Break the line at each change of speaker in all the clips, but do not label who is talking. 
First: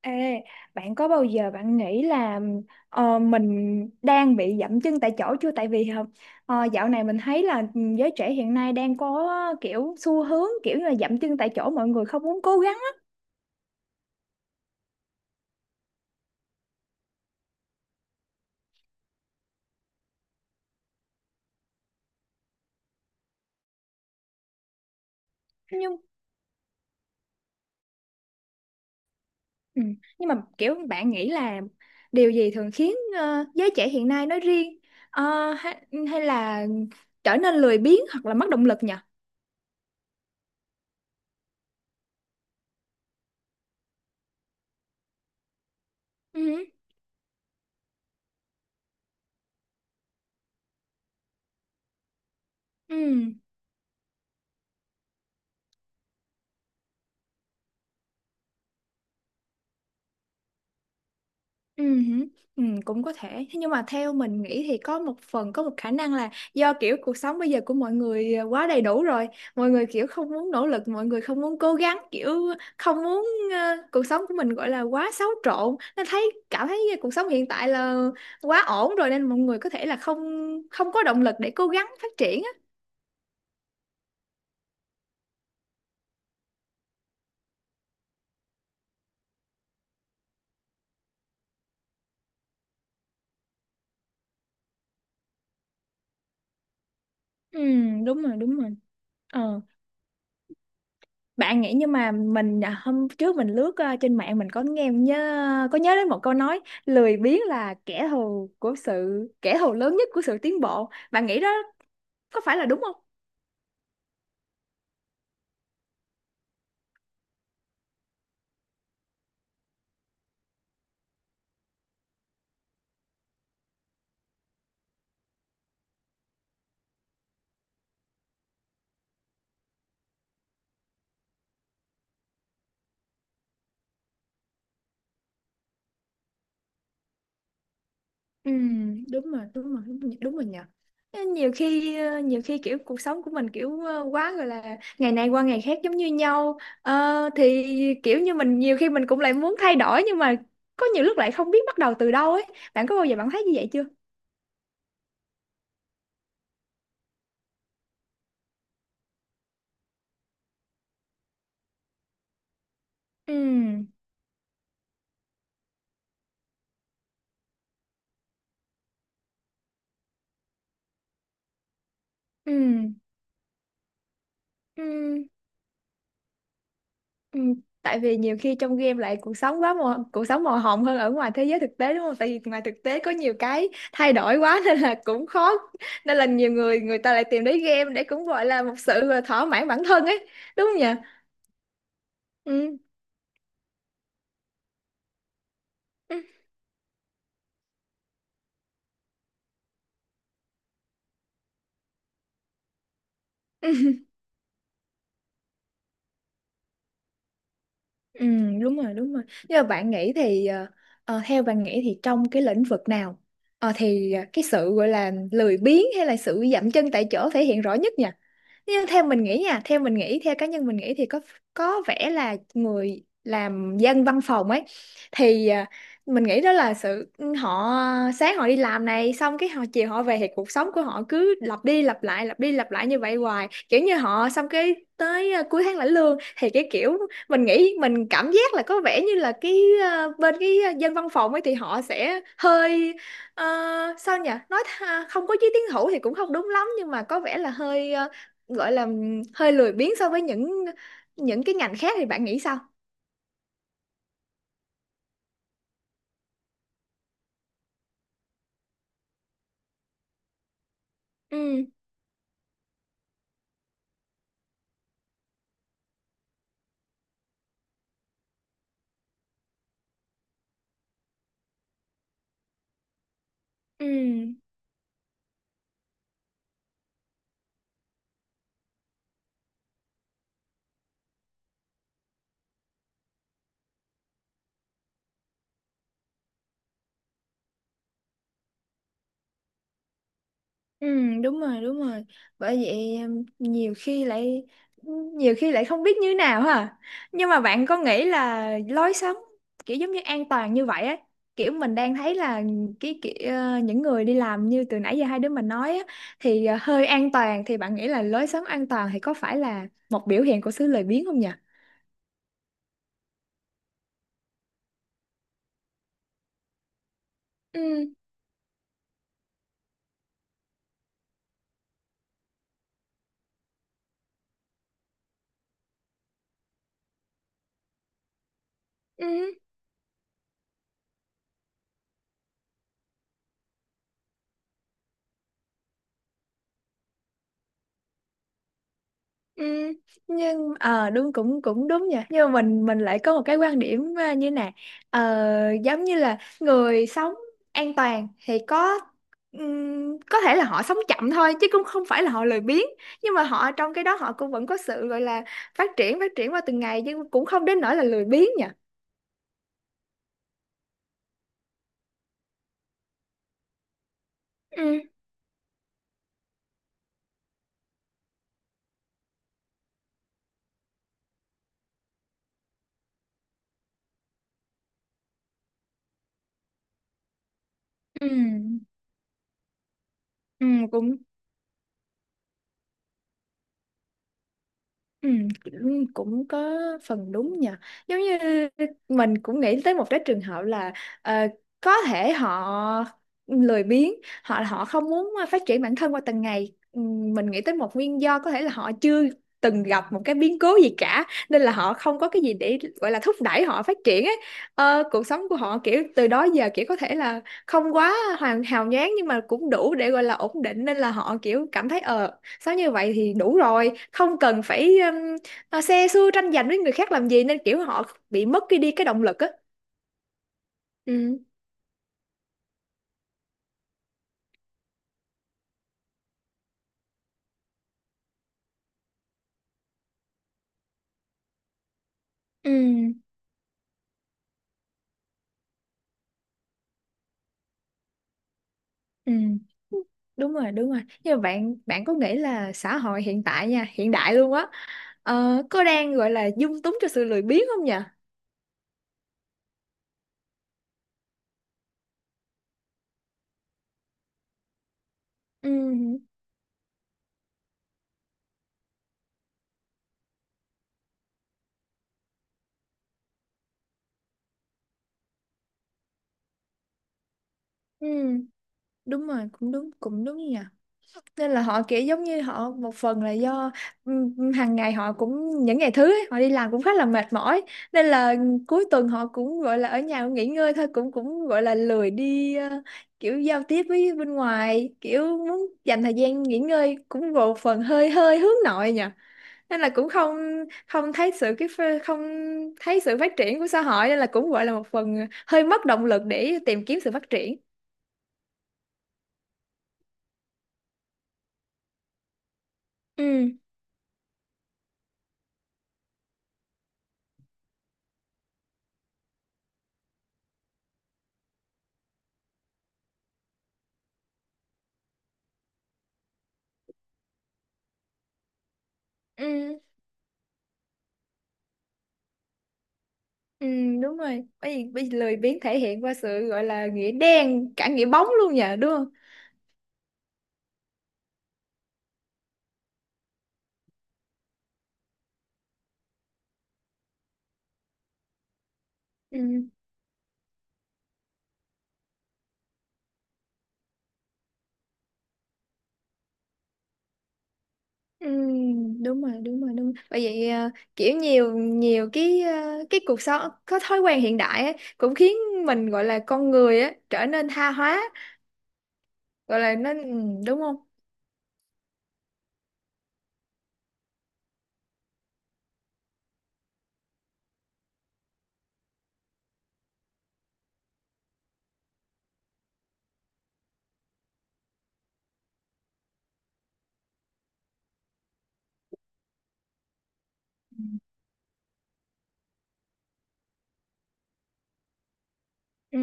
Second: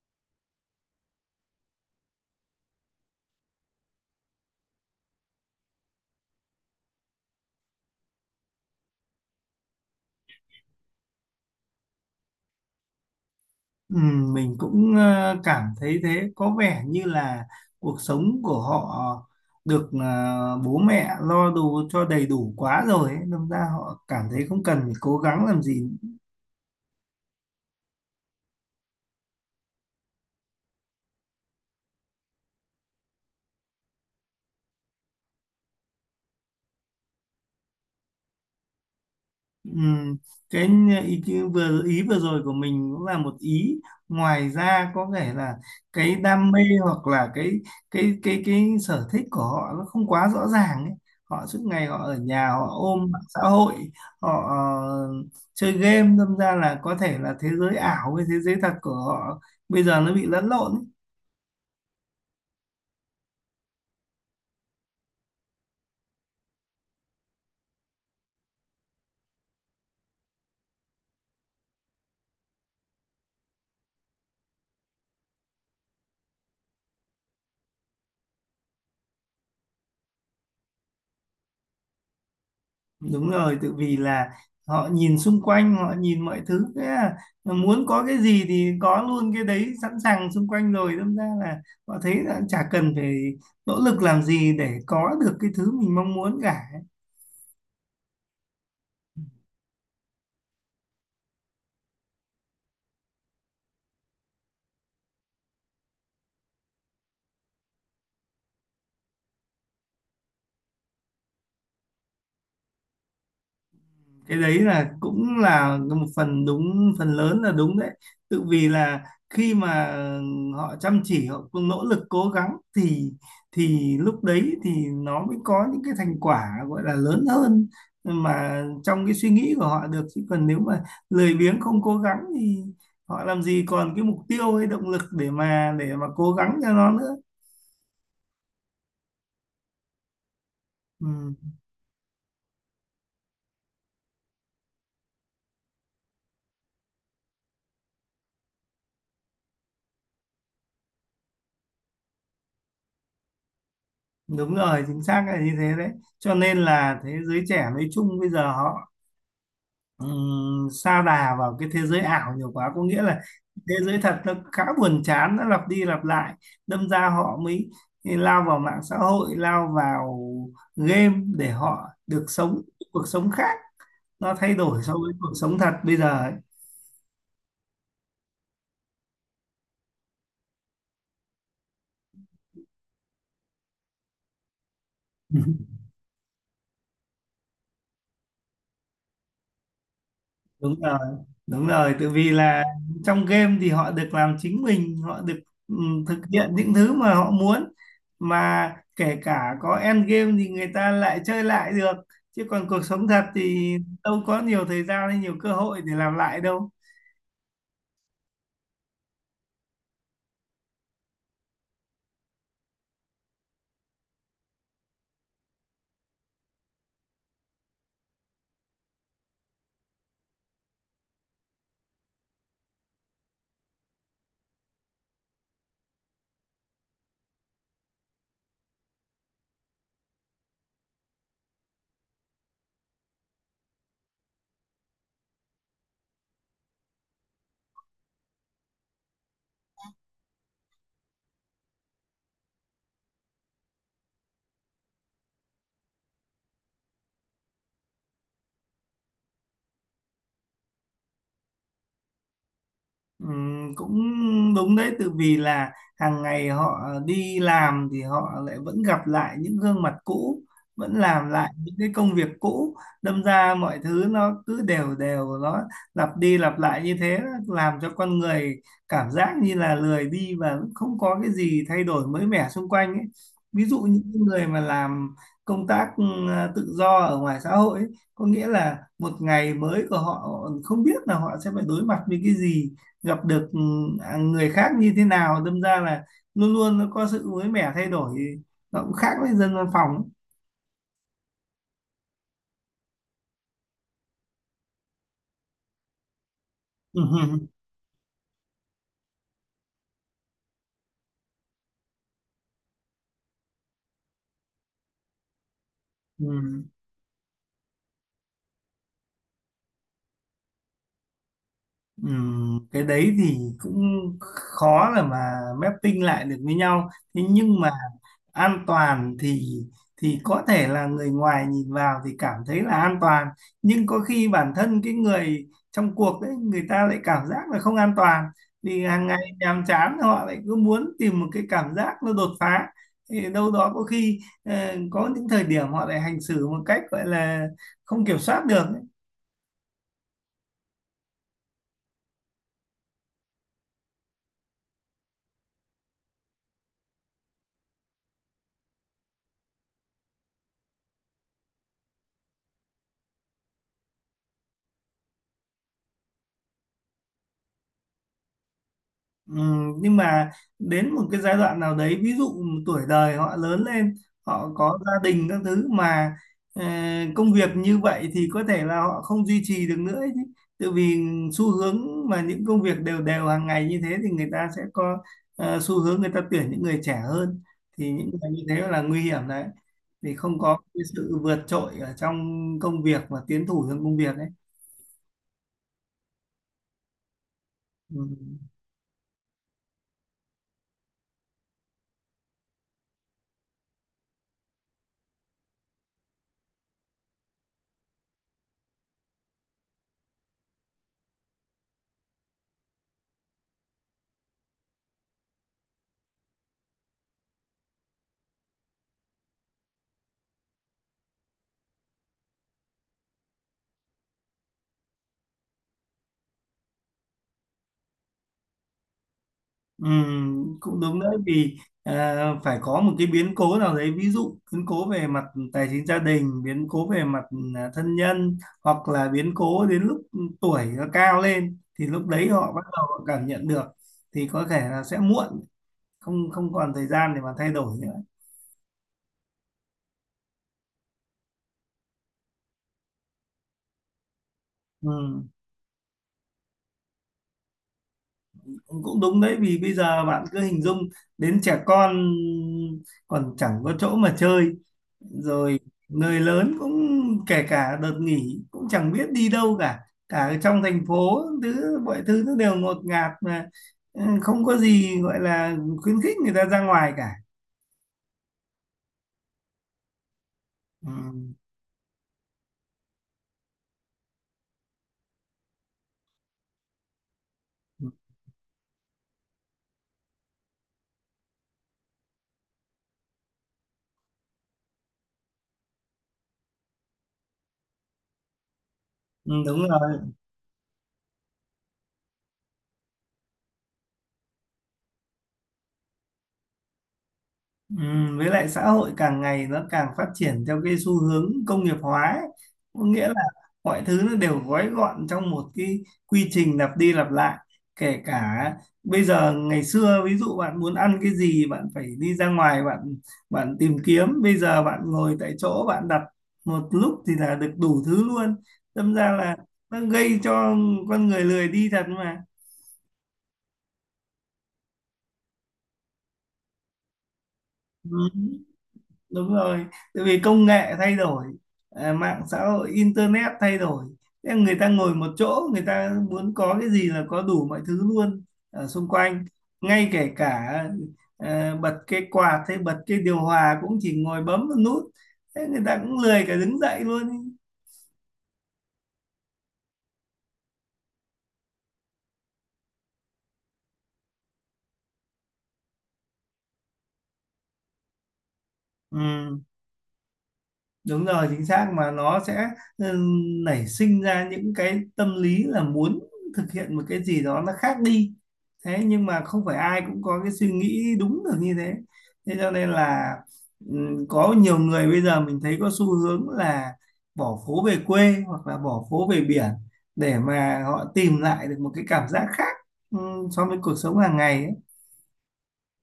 Ê, bạn có bao giờ bạn nghĩ là mình đang bị dậm chân tại chỗ chưa? Tại vì dạo này mình thấy là giới trẻ hiện nay đang có kiểu xu hướng kiểu như là dậm chân tại chỗ, mọi người không muốn cố gắng á.
Ừ, mình cũng cảm thấy thế có vẻ như là cuộc sống của họ được bố mẹ lo đủ cho đầy đủ quá rồi ấy. Đâm ra họ cảm thấy không cần phải cố gắng làm gì.
Nhưng ừ, nhưng mà kiểu bạn nghĩ là điều gì thường khiến giới trẻ hiện nay nói riêng ờ, hay, hay là trở nên lười biếng hoặc là mất động lực nhỉ?
Ừm, cái ý kiến vừa rồi của mình cũng là một ý, ngoài ra có thể là cái đam mê
Ừ,
hoặc là cái sở thích của họ nó không quá rõ ràng ấy. Họ suốt ngày họ ở nhà họ ôm mạng
ừ.
xã hội, họ chơi game, đâm ra là có thể là thế giới ảo với thế giới thật của họ bây giờ nó bị lẫn lộn ấy.
Ừ, hử, ừ, cũng có thể. Thế nhưng mà theo mình nghĩ thì có một phần, có một khả năng là do kiểu cuộc sống bây giờ của mọi người quá đầy đủ rồi, mọi người kiểu không muốn nỗ lực, mọi người không muốn cố gắng, kiểu không muốn cuộc sống của mình gọi là quá xáo trộn, nên thấy cảm thấy cuộc sống hiện tại là quá ổn rồi, nên mọi người có thể là không không có động lực để cố gắng phát triển á.
Đúng rồi, tự vì là họ nhìn xung quanh, họ nhìn mọi thứ, thế là muốn có cái gì thì có luôn cái đấy sẵn sàng xung quanh rồi, đâm ra là họ thấy là chả cần phải nỗ lực làm gì để có được cái thứ mình mong muốn cả.
Ừ, đúng rồi, đúng rồi. Ờ. Bạn nghĩ nhưng mà mình hôm trước mình lướt trên mạng, mình có nghe nhớ có nhớ đến một câu nói lười biếng là kẻ thù của sự kẻ thù lớn nhất của sự tiến bộ. Bạn nghĩ đó có phải là đúng không?
Cái đấy là cũng là một phần đúng, phần lớn là đúng đấy. Tự vì là khi mà họ chăm chỉ họ cũng nỗ lực cố gắng thì lúc đấy thì nó mới có những cái thành quả gọi là lớn hơn mà trong cái suy nghĩ của họ được. Chứ còn nếu mà lười biếng không cố gắng thì họ làm gì còn cái mục tiêu hay động lực để mà cố gắng cho nó nữa.
Ừ, đúng rồi, đúng rồi, đúng rồi, đúng rồi nhỉ.
ừ,
Ê, nhiều khi nhiều khi kiểu cuộc sống của mình kiểu quá gọi là ngày này qua ngày khác giống như nhau. Ờ, thì kiểu như mình nhiều khi mình cũng lại muốn thay đổi, nhưng mà có nhiều lúc lại không biết bắt đầu từ đâu ấy. Bạn có bao giờ bạn thấy như vậy chưa?
Đúng rồi chính xác là như thế đấy. Cho nên là thế giới trẻ nói chung bây giờ họ sa đà vào cái thế giới ảo nhiều quá, có nghĩa là
Ừ,
thế giới thật nó khá buồn chán, nó lặp đi lặp lại, đâm ra họ mới lao vào mạng xã hội, lao vào game để họ được
ừ,
sống cuộc sống khác, nó thay đổi
ừ.
so với cuộc sống thật bây giờ ấy.
Ừ, tại vì nhiều khi trong game lại cuộc sống quá màu, cuộc sống màu hồng hơn ở ngoài thế giới thực tế, đúng không? Tại vì ngoài thực tế có nhiều cái thay đổi quá nên là cũng khó, nên là nhiều người, người ta lại tìm đến game để cũng gọi là một sự là thỏa mãn bản thân ấy, đúng
Đúng
không nhỉ?
rồi đúng rồi, tại vì là
Ừ.
trong game thì họ được làm chính mình, họ được ừ, thực hiện những thứ mà họ muốn, mà kể cả có end game thì người ta lại chơi lại được. Chứ còn cuộc sống thật
Ừ,
thì đâu có nhiều thời gian hay nhiều cơ hội để làm lại đâu.
ừ, đúng rồi, đúng rồi. Nhưng mà bạn nghĩ thì theo bạn nghĩ thì trong cái lĩnh vực nào cái sự gọi là lười biếng hay là sự dậm chân tại chỗ thể hiện rõ nhất nhỉ? Nhưng theo mình nghĩ nha, theo mình nghĩ, theo cá nhân mình nghĩ thì có vẻ là người làm dân văn phòng ấy, thì mình nghĩ đó là sự ừ, họ sáng họ đi làm này, xong cái họ chiều họ về, thì cuộc sống của họ cứ lặp đi lặp lại, lặp đi lặp lại như vậy hoài, kiểu như họ xong cái tới cuối tháng lãnh lương, thì cái kiểu mình nghĩ, mình cảm giác là có vẻ như là cái bên cái dân văn phòng ấy thì họ sẽ hơi Ờ, sao nhỉ, nói không có chí tiến thủ thì cũng không đúng lắm, nhưng mà có vẻ là hơi gọi là hơi lười biếng so với những cái ngành khác, thì bạn nghĩ sao?
Cũng đúng đấy, từ vì là hàng ngày họ đi làm thì họ lại vẫn gặp lại những gương mặt cũ, vẫn làm lại
Ừ,
những cái công việc cũ, đâm ra mọi thứ nó cứ đều đều, nó lặp đi lặp lại như thế, làm cho con người cảm giác như là lười đi và không có cái gì thay đổi mới mẻ xung quanh ấy. Ví dụ những cái
ừ,
người mà làm công tác tự do ở ngoài xã hội ấy, có nghĩa là một ngày mới của họ họ không biết là họ sẽ phải đối mặt với cái gì, gặp được người khác như thế nào, đâm ra là luôn luôn nó có sự mới mẻ thay đổi, nó cũng khác với dân văn phòng.
ừ, đúng rồi, đúng rồi, bởi vậy em nhiều khi lại không biết như nào ha. Nhưng mà bạn có nghĩ là lối sống kiểu giống như an toàn như vậy ấy, kiểu mình đang thấy là cái kiểu những người đi làm như từ nãy giờ hai đứa mình nói á, thì
Ừ.
hơi an toàn, thì bạn nghĩ là lối sống an toàn thì có phải là một biểu hiện của sự lười biếng không nhỉ?
Cái đấy thì cũng khó là mà mapping lại được với nhau. Thế nhưng
Ừ,
mà an toàn thì có thể là người ngoài nhìn vào thì cảm thấy là an toàn, nhưng có khi bản thân cái người trong cuộc đấy người ta lại cảm giác là không an toàn, vì hàng ngày
ừ.
nhàm chán họ lại cứ muốn tìm một cái cảm giác nó đột phá. Thì đâu đó có khi có những thời điểm họ lại hành xử một cách gọi là không kiểm soát được.
Ừ, nhưng ờ đúng, cũng cũng đúng nhỉ, nhưng mà mình lại có một cái quan điểm như này. Ờ, giống như là người sống an toàn thì có thể là họ sống chậm thôi, chứ cũng không phải là họ lười biếng, nhưng mà họ trong cái đó họ cũng vẫn có sự gọi là phát triển, phát triển qua từng ngày, chứ cũng không đến nỗi là lười biếng nhỉ.
Ừ, nhưng mà đến một cái giai đoạn nào đấy, ví dụ tuổi đời họ lớn lên họ có
Ừ,
gia đình các thứ mà ờ, công việc như vậy thì có thể là họ không duy trì được nữa ấy chứ. Tại vì xu hướng mà những công việc đều đều hàng ngày như thế thì người ta sẽ có xu hướng người ta tuyển những người trẻ hơn. Thì
ừ,
những người như thế là nguy hiểm đấy, thì không
ừ,
có cái
cũng
sự vượt trội ở trong công việc và tiến thủ trong công việc ấy.
ừ, cũng cũng có phần đúng nhờ,
Ừ.
giống như mình cũng nghĩ tới một cái trường hợp là ờ, có thể họ lười biếng, họ họ không muốn phát triển bản thân qua từng ngày. Ừ, mình nghĩ tới một nguyên do có thể là họ chưa từng gặp một cái biến cố gì cả, nên là họ không có cái gì để gọi là thúc đẩy họ phát triển ấy. Ờ, cuộc sống của họ kiểu từ đó giờ kiểu có thể là không quá hoàn hào nhoáng, nhưng mà cũng đủ để gọi là ổn định, nên là họ kiểu cảm thấy ờ sao như vậy thì đủ rồi, không cần phải xe xưa tranh giành với người khác làm gì, nên kiểu họ bị mất cái đi cái động lực á.
Cũng đúng đấy,
Ừ,
vì à, phải có một cái biến cố nào đấy, ví dụ biến cố về mặt tài chính gia đình, biến cố về mặt thân nhân, hoặc là biến cố đến lúc tuổi nó cao lên thì lúc đấy họ bắt đầu
ừ,
họ cảm nhận được, thì có thể là sẽ muộn, không không còn thời gian để mà thay đổi nữa.
ừ, đúng rồi, đúng rồi. Nhưng mà bạn bạn có nghĩ là xã hội hiện tại nha, hiện đại luôn á,
Ừm,
có đang gọi là dung túng cho sự lười biếng không nhỉ?
Cũng đúng đấy vì bây giờ bạn cứ hình dung đến trẻ con còn chẳng có chỗ mà chơi
Ừ,
rồi. Người lớn cũng kể cả đợt nghỉ cũng chẳng biết đi đâu cả, cả ở trong thành phố thứ mọi thứ nó đều ngột ngạt mà, không có gì gọi là khuyến khích người ta ra ngoài cả.
ừ, đúng rồi, cũng đúng, cũng đúng nhỉ.
Ừ.
Nên là họ kiểu giống như họ một phần là do hàng ngày họ cũng những ngày thứ ấy, họ đi làm cũng khá là mệt mỏi, nên là cuối tuần họ cũng gọi là ở nhà nghỉ ngơi thôi, cũng cũng gọi là lười đi kiểu giao tiếp với bên ngoài, kiểu muốn dành thời gian nghỉ ngơi, cũng một phần hơi hơi hướng nội nhỉ.
Ừ,
Nên
đúng
là cũng
rồi.
không không thấy sự cái không thấy sự phát triển của xã hội, nên là cũng gọi là một phần hơi mất động lực để tìm kiếm sự phát triển.
Với lại xã hội càng ngày nó càng phát triển theo cái xu hướng công nghiệp hóa ấy. Có nghĩa là
Ừ.
mọi thứ nó đều gói gọn trong một cái quy trình lặp đi lặp lại. Kể cả bây giờ ngày xưa ví dụ bạn muốn ăn cái gì bạn phải đi ra ngoài bạn bạn tìm kiếm, bây giờ bạn ngồi tại chỗ bạn đặt một lúc thì là được đủ thứ luôn, đâm ra là
Ừ,
nó gây cho con người lười đi thật mà.
ừ, đúng rồi. Bởi vì lười biếng thể hiện qua sự gọi là nghĩa đen, cả nghĩa
Ừ.
bóng luôn nhờ, đúng không?
Đúng rồi, tại vì công nghệ thay đổi, mạng xã hội internet thay đổi. Thế người ta ngồi một chỗ người ta muốn có cái gì là có đủ mọi thứ luôn ở xung quanh,
Ừ.
ngay kể cả bật cái quạt hay bật cái điều hòa cũng chỉ ngồi bấm một nút, thế người ta cũng lười cả đứng dậy luôn.
Ừ, đúng rồi, đúng rồi, đúng rồi. Bởi vậy kiểu nhiều nhiều cái cái cuộc sống có thói quen hiện đại ấy, cũng khiến mình gọi là con người á trở nên tha hóa,
Ừ.
gọi là nó ừ, đúng không?
Đúng rồi chính xác, mà nó sẽ ừ, nảy sinh ra những cái tâm lý là muốn thực hiện một cái gì đó nó khác đi. Thế nhưng mà không phải ai cũng có cái suy nghĩ đúng được như thế. Thế cho nên là ừ, có nhiều người bây giờ mình thấy có xu hướng là bỏ phố về quê hoặc là bỏ phố về biển để mà họ tìm lại được một cái cảm giác khác ừ, so với cuộc sống hàng ngày ấy.
Ừ,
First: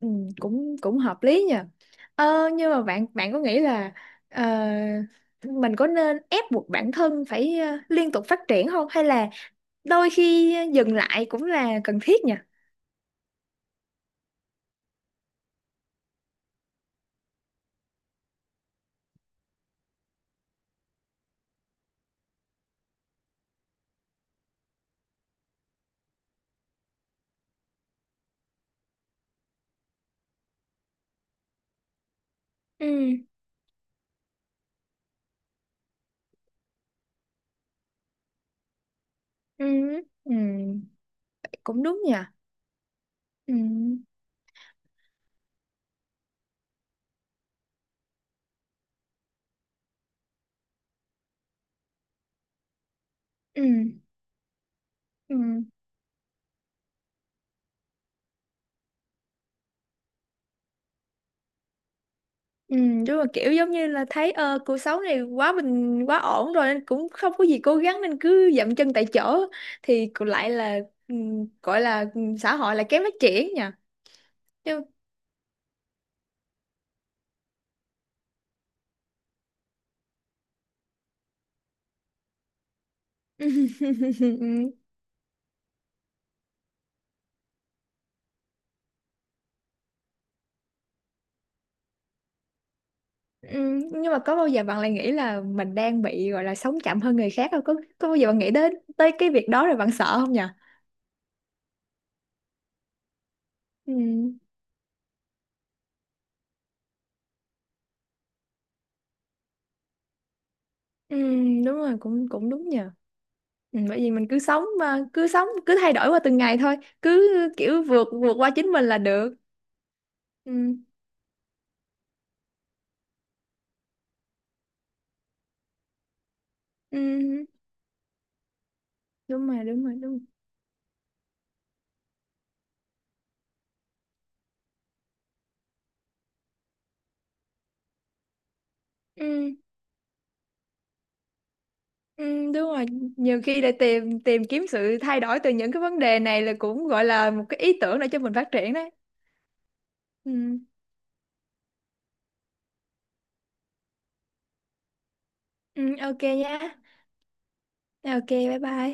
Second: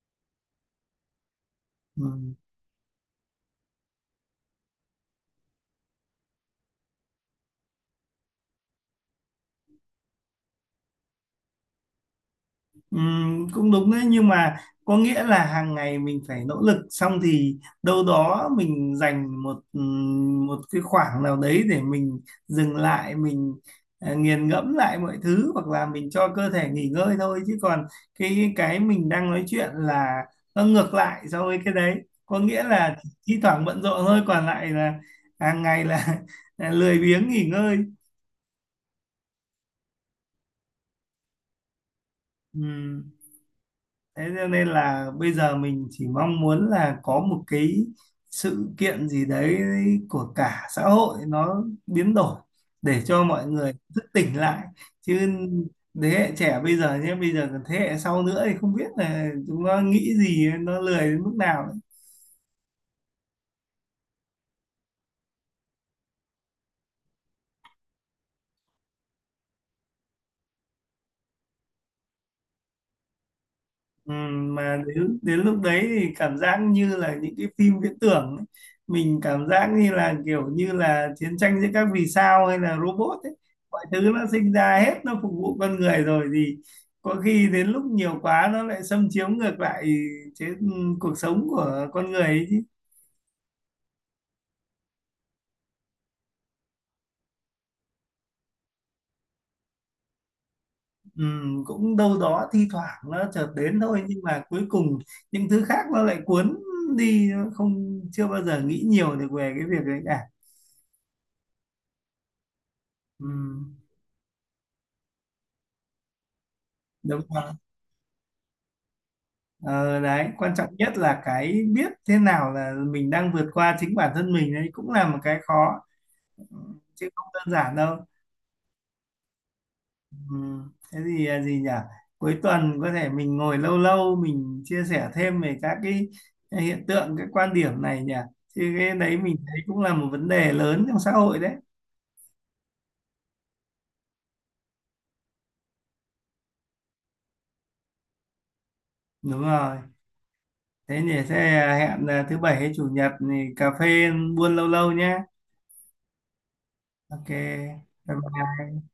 ừ, cũng cũng hợp lý nhờ.
Ừ.
Ờ, nhưng mà bạn bạn có nghĩ là ờ, mình có nên ép buộc bản thân phải liên tục phát triển không, hay là đôi khi dừng lại cũng là cần thiết nhỉ.
Cũng đúng đấy nhưng mà có nghĩa là hàng ngày mình phải nỗ lực xong thì đâu đó mình dành một một cái khoảng nào đấy để mình dừng lại, mình nghiền ngẫm lại mọi thứ hoặc là mình cho cơ thể nghỉ ngơi thôi. Chứ còn cái mình đang nói chuyện là nó ngược lại so với cái đấy, có nghĩa là
Ừ,
thi thoảng bận rộn thôi, còn lại là hàng ngày là, là lười biếng nghỉ ngơi.
ừ, ừ, cũng đúng nhỉ.
Ừm.
Ừ,
Thế cho nên là bây giờ mình chỉ mong muốn là có một cái sự kiện gì đấy của cả xã hội nó biến đổi để cho mọi
ừ,
người thức tỉnh lại. Chứ
ừ,
thế hệ trẻ bây giờ nhé, bây giờ còn thế hệ sau nữa thì không biết là chúng nó nghĩ gì, nó lười đến mức nào.
ừ, đúng là kiểu giống như là thấy cuộc sống này quá bình, quá ổn rồi nên cũng không có gì cố gắng, nên cứ dậm chân tại chỗ thì cũng lại là ừ, gọi là ừ, xã hội là kém phát triển nhỉ.
Ừ, mà
Nhưng
đến đến lúc đấy thì cảm giác như là những cái phim viễn tưởng ấy. Mình cảm giác như là kiểu như là chiến tranh giữa các vì sao hay là robot ấy, mọi thứ nó sinh ra hết nó phục vụ con người rồi, thì có khi đến lúc nhiều quá nó lại xâm chiếm ngược lại, chế ừ, cuộc sống của con người ấy chứ.
ừ, nhưng mà có bao giờ bạn lại nghĩ là mình đang bị gọi là sống chậm hơn người khác không? Có bao giờ bạn nghĩ đến tới cái việc đó rồi bạn sợ không nhỉ?
Ừ, cũng đâu đó thi thoảng nó chợt đến
Ừ.
thôi nhưng mà cuối cùng những thứ khác nó lại cuốn đi, nó không chưa bao giờ nghĩ nhiều được về cái việc đấy cả.
Ừ, đúng rồi, cũng cũng đúng nhờ.
Ừ,
Ừ, bởi vì mình cứ sống mà cứ sống cứ thay đổi qua từng ngày thôi,
đúng
cứ
rồi.
kiểu vượt vượt qua chính mình là được.
Ờ, đấy quan trọng
Ừ,
nhất là cái biết thế nào là mình đang vượt qua chính bản thân mình, đấy cũng là một cái khó, ừ, chứ không
ừ,
đơn giản đâu.
đúng rồi, đúng rồi, đúng rồi.
Ừ. Thế thì gì nhỉ, cuối tuần có thể mình ngồi lâu lâu mình chia sẻ thêm về các cái hiện tượng cái quan điểm này nhỉ, chứ cái đấy mình
Ừ,
thấy cũng là một vấn đề lớn trong xã hội đấy.
ừ, đúng rồi, nhiều khi để tìm tìm kiếm sự thay đổi từ những cái vấn đề này là cũng gọi là một cái ý tưởng để cho mình phát triển đấy.
Đúng rồi.
Ừ,
Thế nhỉ, thế hẹn thứ bảy hay chủ nhật thì cà phê buôn lâu lâu nhé.
ừ, ok nha.
OK bye
Ok, bye
bye.
bye.